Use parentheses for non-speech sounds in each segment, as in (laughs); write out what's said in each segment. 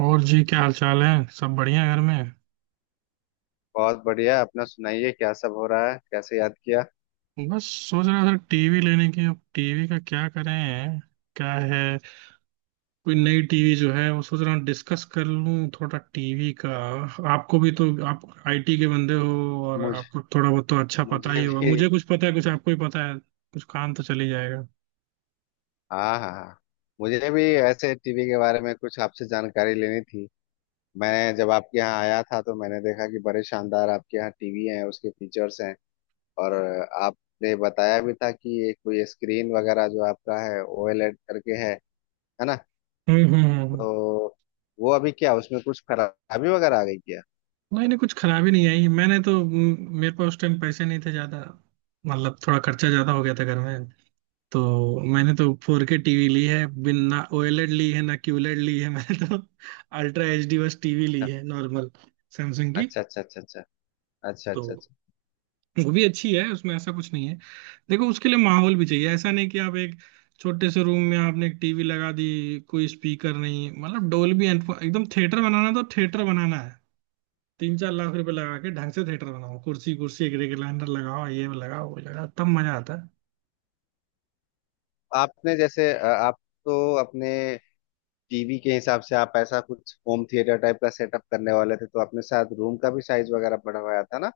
और जी, क्या हाल चाल है। सब बढ़िया है घर में। बहुत बढ़िया। अपना सुनाइए, क्या सब हो रहा है? कैसे याद किया? बस सोच रहा था टीवी लेने की। अब टीवी का क्या करें? क्या है? कोई नई टीवी जो है वो सोच रहा हूँ डिस्कस कर लूँ थोड़ा टीवी का। आपको भी तो, आप आईटी के बंदे हो और मुझ आपको थोड़ा बहुत तो अच्छा पता मुझे ही होगा, भी मुझे कुछ पता है कुछ आपको ही पता है, कुछ काम तो चल ही जाएगा। हाँ हाँ हाँ। मुझे भी ऐसे टीवी के बारे में कुछ आपसे जानकारी लेनी थी। मैं जब आपके यहाँ आया था तो मैंने देखा कि बड़े शानदार आपके यहाँ टीवी है, उसके फीचर्स हैं। और आपने बताया भी था कि ये कोई स्क्रीन वगैरह जो आपका है ओएलईडी करके है ना? हम्म हम्म हम्म। तो वो अभी क्या, उसमें कुछ खराबी वगैरह आ गई क्या? नहीं नहीं, कुछ खराबी नहीं आई। मैंने तो मेरे पास उस टाइम पैसे नहीं थे ज्यादा। मतलब थोड़ा खर्चा ज्यादा हो गया था घर में। तो मैंने तो 4K टीवी ली है, बिन ना ओएलईडी ली है ना क्यूलेड ली है। (laughs) मैंने तो अल्ट्रा एच डी बस टीवी ली है, नॉर्मल सैमसंग की। अच्छा अच्छा अच्छा अच्छा। अच्छा अच्छा तो अच्छा अच्छा। वो भी अच्छी है, उसमें ऐसा कुछ नहीं है। देखो उसके लिए माहौल भी चाहिए, ऐसा नहीं कि आप एक छोटे से रूम में आपने एक टीवी लगा दी, कोई स्पीकर नहीं, मतलब डोल्बी एटमॉस एकदम। थिएटर बनाना तो थिएटर बनाना है। तीन चार लाख रुपए लगा के ढंग से थिएटर बनाओ, कुर्सी कुर्सी, एक रेगुलेटर लगाओ, ये लगाओ वो लगाओ, तब मजा आता है। आपने जैसे आप तो अपने टीवी के हिसाब से आप ऐसा कुछ होम थिएटर टाइप का सेटअप करने वाले थे, तो अपने साथ रूम का भी साइज वगैरह बढ़वाया था ना?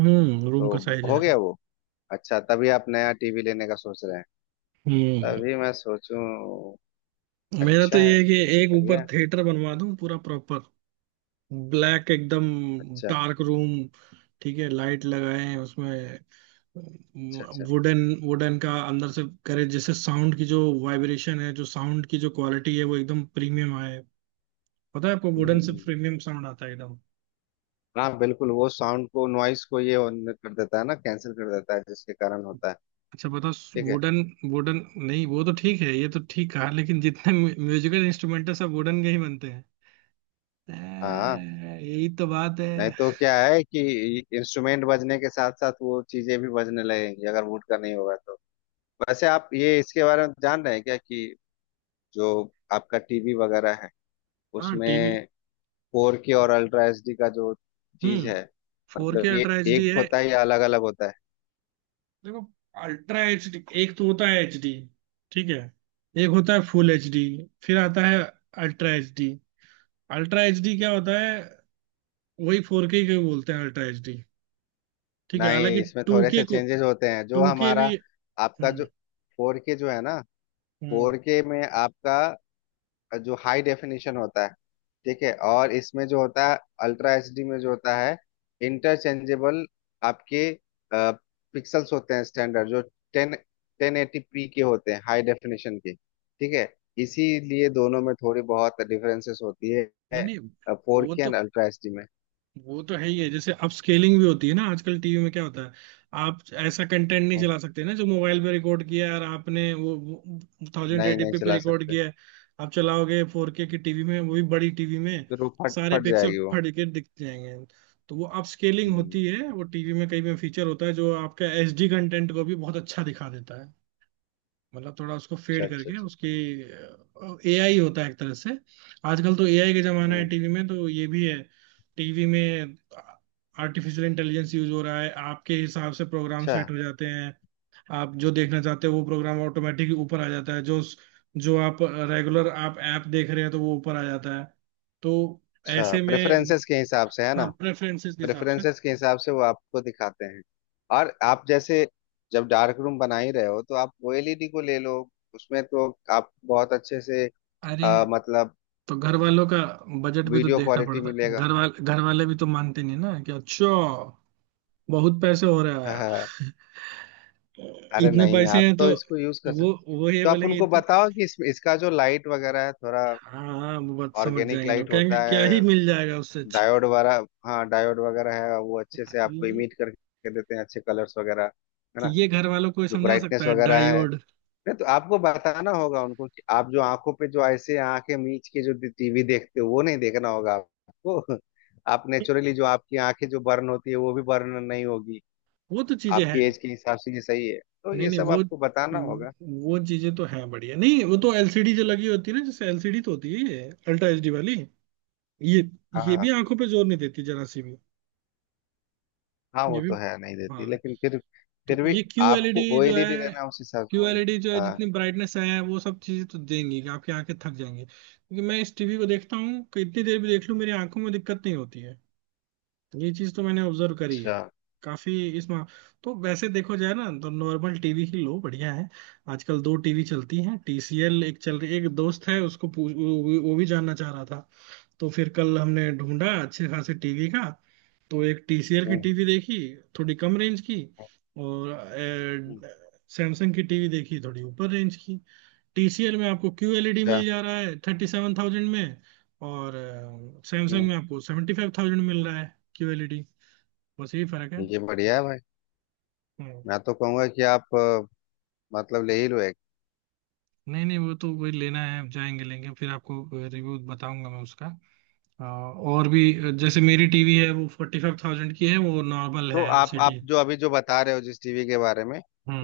हम्म, रूम का तो साइज हो है। गया वो? अच्छा, तभी आप नया टीवी लेने का सोच रहे हैं। हम्म। तभी मैं सोचूं। मेरा तो अच्छा ये है। है कि एक ऊपर बढ़िया। थिएटर बनवा दूं पूरा प्रॉपर, ब्लैक एकदम अच्छा डार्क रूम। ठीक है, लाइट लगाए हैं उसमें। अच्छा। अच्छा। वुडन, वुडन का अंदर से करे, जैसे साउंड की जो वाइब्रेशन है, जो साउंड की जो क्वालिटी है वो एकदम प्रीमियम आए। पता है आपको, हम्म वुडन हम्म, से हम्म। प्रीमियम साउंड आता है एकदम। हाँ बिल्कुल, वो साउंड को नॉइस को ये on कर देता है ना, कैंसिल कर देता है, जिसके कारण होता है। अच्छा बताओ। ठीक है। वुडन, वुडन, नहीं वो तो ठीक है, ये तो ठीक कहा, लेकिन जितने म्यूजिकल इंस्ट्रूमेंट है सब वुडन के ही बनते हैं। हाँ, यही तो बात है। नहीं तो क्या है कि इंस्ट्रूमेंट बजने के साथ साथ वो चीजें भी बजने लगेंगी अगर वुड का नहीं होगा तो। वैसे आप ये इसके बारे में जान रहे हैं क्या कि जो आपका टीवी वगैरह है, हाँ टीवी। उसमें फोर के और अल्ट्रा एचडी का जो चीज हम्म। है, फोर के मतलब ये अल्ट्रा एच डी एक है। होता है या अलग अलग होता है? देखो, अल्ट्रा एच डी, एक तो होता है एच डी, ठीक है, एक होता है फुल एच डी, फिर आता है ultra H D. Ultra H D क्या होता है? वही फोर के बोलते हैं अल्ट्रा एच डी। ठीक है, हालांकि नहीं, इसमें टू थोड़े के से को, चेंजेस होते हैं। जो टू के हमारा भी। आपका जो हम्म फोर के जो है ना, हम्म। फोर के में आपका जो हाई डेफिनेशन होता है, ठीक है, और इसमें जो होता है अल्ट्रा एचडी में जो होता है इंटरचेंजेबल आपके पिक्सल्स होते हैं। स्टैंडर्ड जो टेन टेन एटी पी के होते हैं हाई डेफिनेशन के, ठीक है। इसीलिए दोनों में थोड़ी बहुत डिफरेंसेस होती है नहीं नहीं, फोर वो के एंड तो अल्ट्रा एचडी में। वो तो है ही है। जैसे अपस्केलिंग भी होती है ना आजकल टीवी में, क्या होता है, आप ऐसा कंटेंट नहीं हम्म, चला सकते ना जो मोबाइल पे रिकॉर्ड किया है और आपने वो थाउजेंड नहीं नहीं एटीपी पे चला रिकॉर्ड सकते। किया है, आप चलाओगे फोर के की टीवी में, वो भी बड़ी टीवी में, फिर वो फट सारे फट पिक्सल जाएगी वो। फट के दिख जाएंगे। तो वो अपस्केलिंग हम्म। होती है, वो टीवी में कई में फीचर होता है जो आपका एचडी कंटेंट को भी बहुत अच्छा दिखा देता है, मतलब थोड़ा उसको अच्छा फेड अच्छा करके अच्छा। उसकी। एआई होता है एक तरह से, आजकल तो एआई का जमाना है हम्म। टीवी में, तो ये भी है टीवी में, आर्टिफिशियल इंटेलिजेंस यूज हो रहा है, आपके हिसाब से प्रोग्राम अच्छा सेट हो जाते हैं, आप जो देखना चाहते हो वो प्रोग्राम ऑटोमेटिक ऊपर आ जाता है, जो जो आप रेगुलर आप ऐप देख रहे हैं तो वो ऊपर आ जाता है। तो अच्छा। ऐसे में, प्रेफरेंसेस के हिसाब से है ना? हाँ, प्रेफरेंसेस के हिसाब से। प्रेफरेंसेस के हिसाब से वो आपको दिखाते हैं। और आप जैसे जब डार्क रूम बना ही रहे हो तो आप ओएलईडी को ले लो, उसमें तो आप बहुत अच्छे से अरे, मतलब तो घर वालों का बजट भी तो वीडियो देखना क्वालिटी पड़ता है, मिलेगा। घर वाले भी तो मानते नहीं ना, कि अच्छा बहुत पैसे हो रहा (laughs) है। (laughs) अरे इतने नहीं, आप पैसे हैं तो तो इसको यूज कर सकते। वो वो ये तो आप बोलेंगे उनको इतने। बताओ कि इसका जो लाइट वगैरह है थोड़ा हाँ, वो बात समझ ऑर्गेनिक जाएंगे, लोग लाइट कहेंगे होता क्या ही है, मिल जाएगा उससे अच्छा। डायोड वगैरह। हाँ, डायोड वगैरह है, वो अच्छे से आपको ये, इमिट करके देते हैं अच्छे कलर्स वगैरह, है ना? ये घर वालों को जो समझा सकता ब्राइटनेस है वगैरह है, डायोड। नहीं तो आपको बताना होगा उनको कि आप जो आंखों पे जो ऐसे आंखें मीच के जो टीवी देखते हो वो नहीं देखना होगा आपको। (laughs) आप नेचुरली जो आपकी आंखें जो बर्न होती है वो भी बर्न नहीं होगी। वो तो चीजें हैं। आपकी एज के हिसाब से ये सही है, तो नहीं ये नहीं, सब वो आपको बताना होगा। वो चीजें तो हैं बढ़िया। नहीं वो तो एलसीडी जो लगी होती है ना, जैसे एलसीडी तो होती है ये अल्ट्रा एचडी वाली। ये हाँ ये भी हाँ। आंखों पे जोर नहीं देती जरा सी भी। हाँ, ये वो भी, तो है नहीं देती, हाँ। लेकिन फिर तो फिर भी ये क्यू एलईडी आपको जो ऑयली नहीं है, रहना उस हिसाब से क्यूएलईडी जो होगा। है, हाँ, जितनी ब्राइटनेस है, वो सब चीजें तो देंगी कि आपकी आंखें थक जाएंगी। क्योंकि मैं इस टीवी को देखता हूँ कि इतनी देर भी देख लूँ मेरी आंखों में दिक्कत नहीं होती है। ये चीज तो मैंने ऑब्जर्व करी है अच्छा। काफी। इस मा... तो वैसे देखो जाए ना तो नॉर्मल टीवी ही लो बढ़िया है। आजकल दो टीवी चलती हैं, टीसीएल एक चल रही, एक दोस्त है उसको पूछ, वो भी जानना चाह रहा था। तो फिर कल हमने ढूंढा अच्छे खासे टीवी का। तो एक TCL की हम्म टीवी देखी, थोड़ी कम रेंज की, और हम्म, सैमसंग की टीवी देखी थोड़ी ऊपर रेंज की। TCL में आपको QLED अच्छा। मिल जा रहा है 37,000 में, और सैमसंग हम्म, में आपको 75,000 मिल रहा है QLED। बस यही फर्क है। ये बढ़िया है भाई। हम्म। मैं तो कहूंगा कि आप मतलब ले ही लो। नहीं नहीं, वो तो वही लेना है। आप जाएंगे लेंगे फिर आपको रिव्यू बताऊंगा मैं उसका। और भी, जैसे मेरी टीवी है वो 45,000 की है, वो नॉर्मल तो है आप एलसीडी। जो अभी जो बता रहे हो जिस टीवी के बारे में,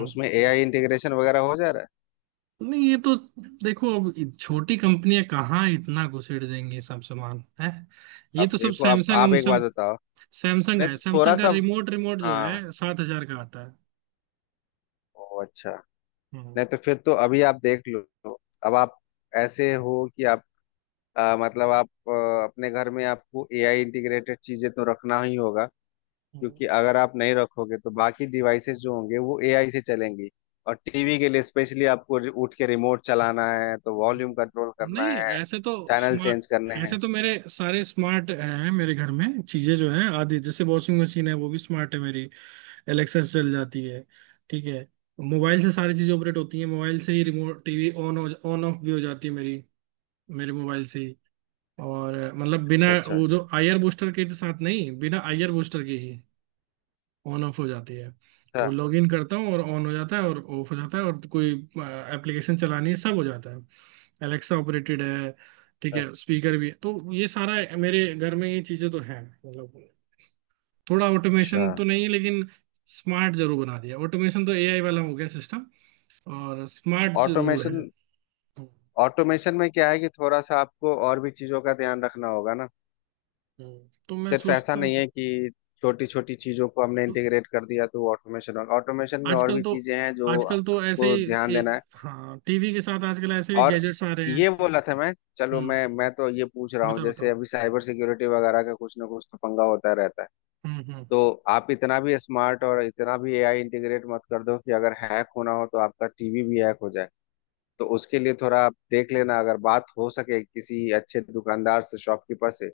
उसमें एआई इंटीग्रेशन वगैरह हो जा रहा है। नहीं ये तो देखो, अब छोटी कंपनियां कहाँ इतना घुसेड़ देंगे, सब सामान है ये अब तो सब। देखो, अब सैमसंग आप एक बात हमसम, बताओ। सैमसंग नहीं है, तो थोड़ा सैमसंग का सा। रिमोट, रिमोट जो हाँ। है 7 हजार का आता है। ओ अच्छा। हम्म नहीं तो फिर तो अभी आप देख लो। अब आप ऐसे हो कि आप मतलब आप अपने घर में आपको एआई इंटीग्रेटेड चीजें तो रखना ही होगा, हम्म, क्योंकि अगर आप नहीं रखोगे तो बाकी डिवाइसेस जो होंगे वो एआई से चलेंगी। और टीवी के लिए स्पेशली आपको उठ के रिमोट चलाना है, तो वॉल्यूम कंट्रोल करना नहीं है, ऐसे तो चैनल स्मार्ट, चेंज करने ऐसे हैं। तो मेरे सारे स्मार्ट हैं मेरे घर में, चीजें जो है आदि, जैसे वॉशिंग मशीन है वो भी स्मार्ट है मेरी, एलेक्सा से चल जाती है। ठीक है, मोबाइल से सारी चीजें ऑपरेट होती हैं, मोबाइल से ही remote, TV on, on off भी हो जाती है मेरी, मेरे मोबाइल से ही। और मतलब अच्छा बिना अच्छा। वो जो आईआर बूस्टर के तो साथ नहीं, बिना आईआर बूस्टर के ही ऑन ऑफ हो जाती है। वो लॉग इन करता हूँ और ऑन हो जाता है और ऑफ हो जाता है, और कोई एप्लीकेशन चलानी है, सब हो जाता है। एलेक्सा ऑपरेटेड है, ठीक अच्छा है, स्पीकर भी है, तो ये सारा मेरे घर में ये चीजें तो हैं। मतलब थोड़ा अच्छा। ऑटोमेशन तो नहीं, लेकिन स्मार्ट जरूर बना दिया। ऑटोमेशन तो एआई वाला हो गया सिस्टम, और स्मार्ट जरूर है। ऑटोमेशन। हम्म, ऑटोमेशन में क्या है कि थोड़ा सा आपको और भी चीजों का ध्यान रखना होगा ना। तो मैं सिर्फ ऐसा सोचता नहीं हूँ, है कि छोटी छोटी चीजों को हमने इंटीग्रेट कर दिया तो ऑटोमेशन होगा। ऑटोमेशन में और आजकल भी तो, चीजें हैं जो आजकल तो ऐसे आपको ध्यान ही देना है। हाँ टीवी के साथ आजकल ऐसे भी और गैजेट्स आ रहे ये हैं। बोला था मैं। चलो, हम्म, मैं तो ये पूछ रहा हूँ बताओ जैसे बताओ। अभी साइबर सिक्योरिटी वगैरह का कुछ ना कुछ तो पंगा होता रहता है, हम्म। तो आप इतना भी स्मार्ट और इतना भी एआई इंटीग्रेट मत कर दो कि अगर हैक होना हो तो आपका टीवी भी हैक हो जाए। तो उसके लिए थोड़ा आप देख लेना, अगर बात हो सके किसी अच्छे दुकानदार से, शॉपकीपर से,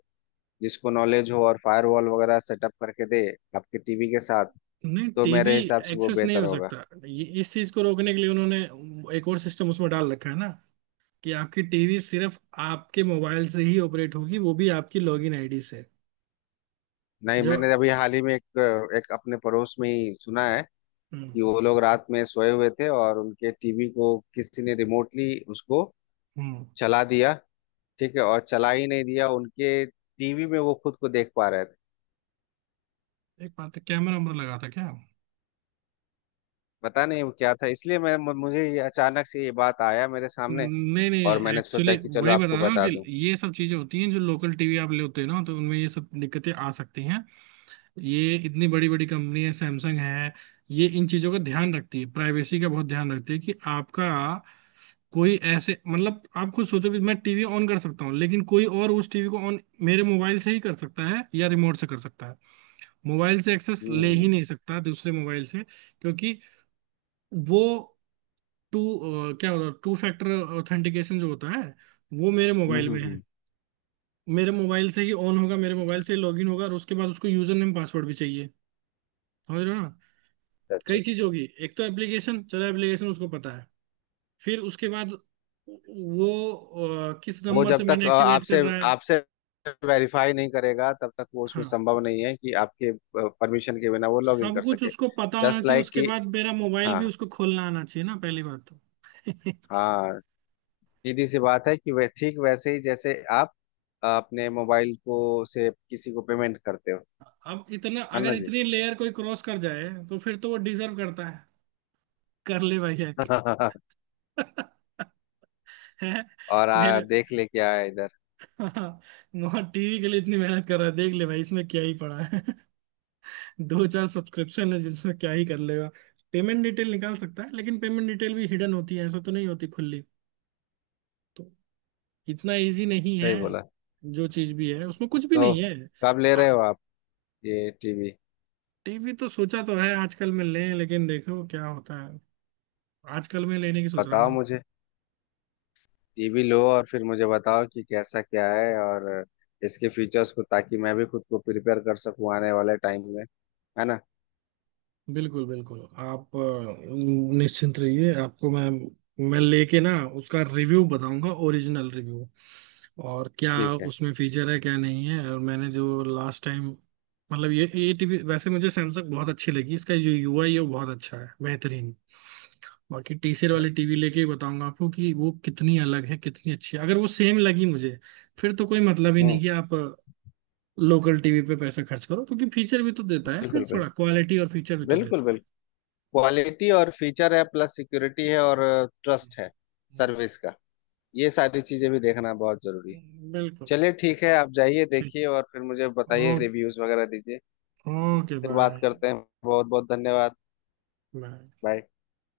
जिसको नॉलेज हो और फायरवॉल वगैरह सेटअप करके दे आपके टीवी के साथ, नहीं तो टीवी मेरे हिसाब से वो एक्सेस नहीं बेहतर हो होगा। सकता, ये इस चीज को रोकने के लिए उन्होंने एक और सिस्टम उसमें डाल रखा है ना, कि आपकी टीवी सिर्फ आपके मोबाइल से ही ऑपरेट होगी, वो भी आपकी लॉगिन आईडी से नहीं, जब। मैंने अभी हाल ही में एक एक अपने पड़ोस में ही सुना है हम्म कि वो लोग रात में सोए हुए थे और उनके टीवी को किसी ने रिमोटली उसको हम्म। चला दिया। ठीक है, और चला ही नहीं दिया, उनके टीवी में वो खुद को देख पा रहे थे। एक बात है, कैमरा वैमरा लगा था क्या? पता नहीं वो क्या था, इसलिए मैं मुझे ये अचानक से ये बात आया मेरे सामने। नहीं और नहीं मैंने सोचा एक्चुअली कि चलो वही आपको बता रहा हूँ, बता कि दूं। ये सब चीजें होती हैं जो लोकल टीवी आप लेते हैं ना, तो उनमें ये सब दिक्कतें आ सकती हैं। ये इतनी बड़ी बड़ी कंपनी है सैमसंग है, ये इन चीजों का ध्यान रखती है, प्राइवेसी का बहुत ध्यान रखती है, कि आपका कोई ऐसे, मतलब आप खुद सोचो कि मैं टीवी ऑन कर सकता हूँ, लेकिन कोई और उस टीवी को ऑन, मेरे मोबाइल से ही कर सकता है, या रिमोट से कर सकता है। मोबाइल से एक्सेस ले ही हम्म नहीं सकता दूसरे मोबाइल से, क्योंकि वो टू, क्या होता है, टू फैक्टर ऑथेंटिकेशन जो होता है, वो मेरे मोबाइल हम्म। में है, मेरे मोबाइल से ही ऑन होगा, मेरे मोबाइल से ही लॉगिन होगा, और उसके बाद उसको यूजर नेम पासवर्ड भी चाहिए। समझ रहे हो ना। अच्छा कई अच्छा। चीज होगी, एक तो एप्लीकेशन, चलो एप्लीकेशन उसको पता है, फिर उसके बाद वो किस वो नंबर से जब तक मैंने एक्टिवेट आपसे करना है। आपसे वेरीफाई नहीं करेगा तब तक वो उसमें हाँ, संभव नहीं है कि आपके परमिशन के बिना वो लॉग इन सब कर कुछ सके। उसको पता होना जस्ट चाहिए, like उसके कि, बाद मेरा मोबाइल भी हाँ उसको खोलना आना चाहिए ना पहली बात तो। (laughs) हाँ, सीधी सी बात है कि वे ठीक वैसे ही जैसे आप अपने मोबाइल को से किसी को पेमेंट करते हो, अब इतना, है अगर ना जी? इतनी लेयर कोई क्रॉस कर जाए तो फिर तो वो डिजर्व करता है, कर ले भाई हैक। (laughs) (laughs) है और मेरे, देख ले क्या है इधर। हाँ टीवी के लिए इतनी मेहनत कर रहा है, देख ले भाई इसमें क्या ही पड़ा है। दो चार सब्सक्रिप्शन है, जिसमें क्या ही कर लेगा, पेमेंट डिटेल निकाल सकता है, लेकिन पेमेंट डिटेल भी हिडन होती है, ऐसा तो नहीं होती खुली। तो इतना इजी नहीं है, सही बोला। जो चीज भी है उसमें कुछ भी तो नहीं है। कब ले रहे हो आप ये टीवी? टीवी तो सोचा तो है आजकल में लें, लेकिन देखो क्या होता है, आजकल में लेने की सोच रहा बताओ था। मुझे। ये भी लो और फिर मुझे बताओ कि कैसा क्या है और इसके फीचर्स, को ताकि मैं भी खुद को प्रिपेयर कर सकूं आने वाले टाइम में, है ना? बिल्कुल बिल्कुल, आप निश्चिंत रहिए, आपको मैं लेके ना उसका रिव्यू बताऊंगा, ओरिजिनल रिव्यू और क्या, ठीक है। उसमें फीचर है क्या नहीं है, और मैंने जो लास्ट टाइम, मतलब ये टीवी वैसे मुझे सैमसंग बहुत अच्छी लगी, इसका जो यूआई है वो बहुत अच्छा है बेहतरीन। बाकी टीसीएल अच्छा। वाली टीवी लेके ही बताऊंगा आपको कि वो कितनी अलग है कितनी अच्छी है, अगर वो सेम लगी मुझे फिर तो कोई मतलब ही नहीं हम्म। कि आप लोकल टीवी पे पैसा खर्च करो, क्योंकि फीचर भी तो देता है, फिर बिल्कुल थोड़ा बिल्कुल। क्वालिटी और फीचर भी तो बिल्कुल देता। बिल्कुल। क्वालिटी और फीचर है, प्लस सिक्योरिटी है और हम्म, ट्रस्ट है हम्म, सर्विस का। ये सारी चीजें भी देखना बहुत जरूरी है। है बिल्कुल। चलिए ठीक है, आप जाइए ठीक। देखिए और फिर मुझे ओ, बताइए, रिव्यूज वगैरह दीजिए। ओके फिर बात बाय। करते हैं। बहुत बहुत धन्यवाद। बाय। बाय।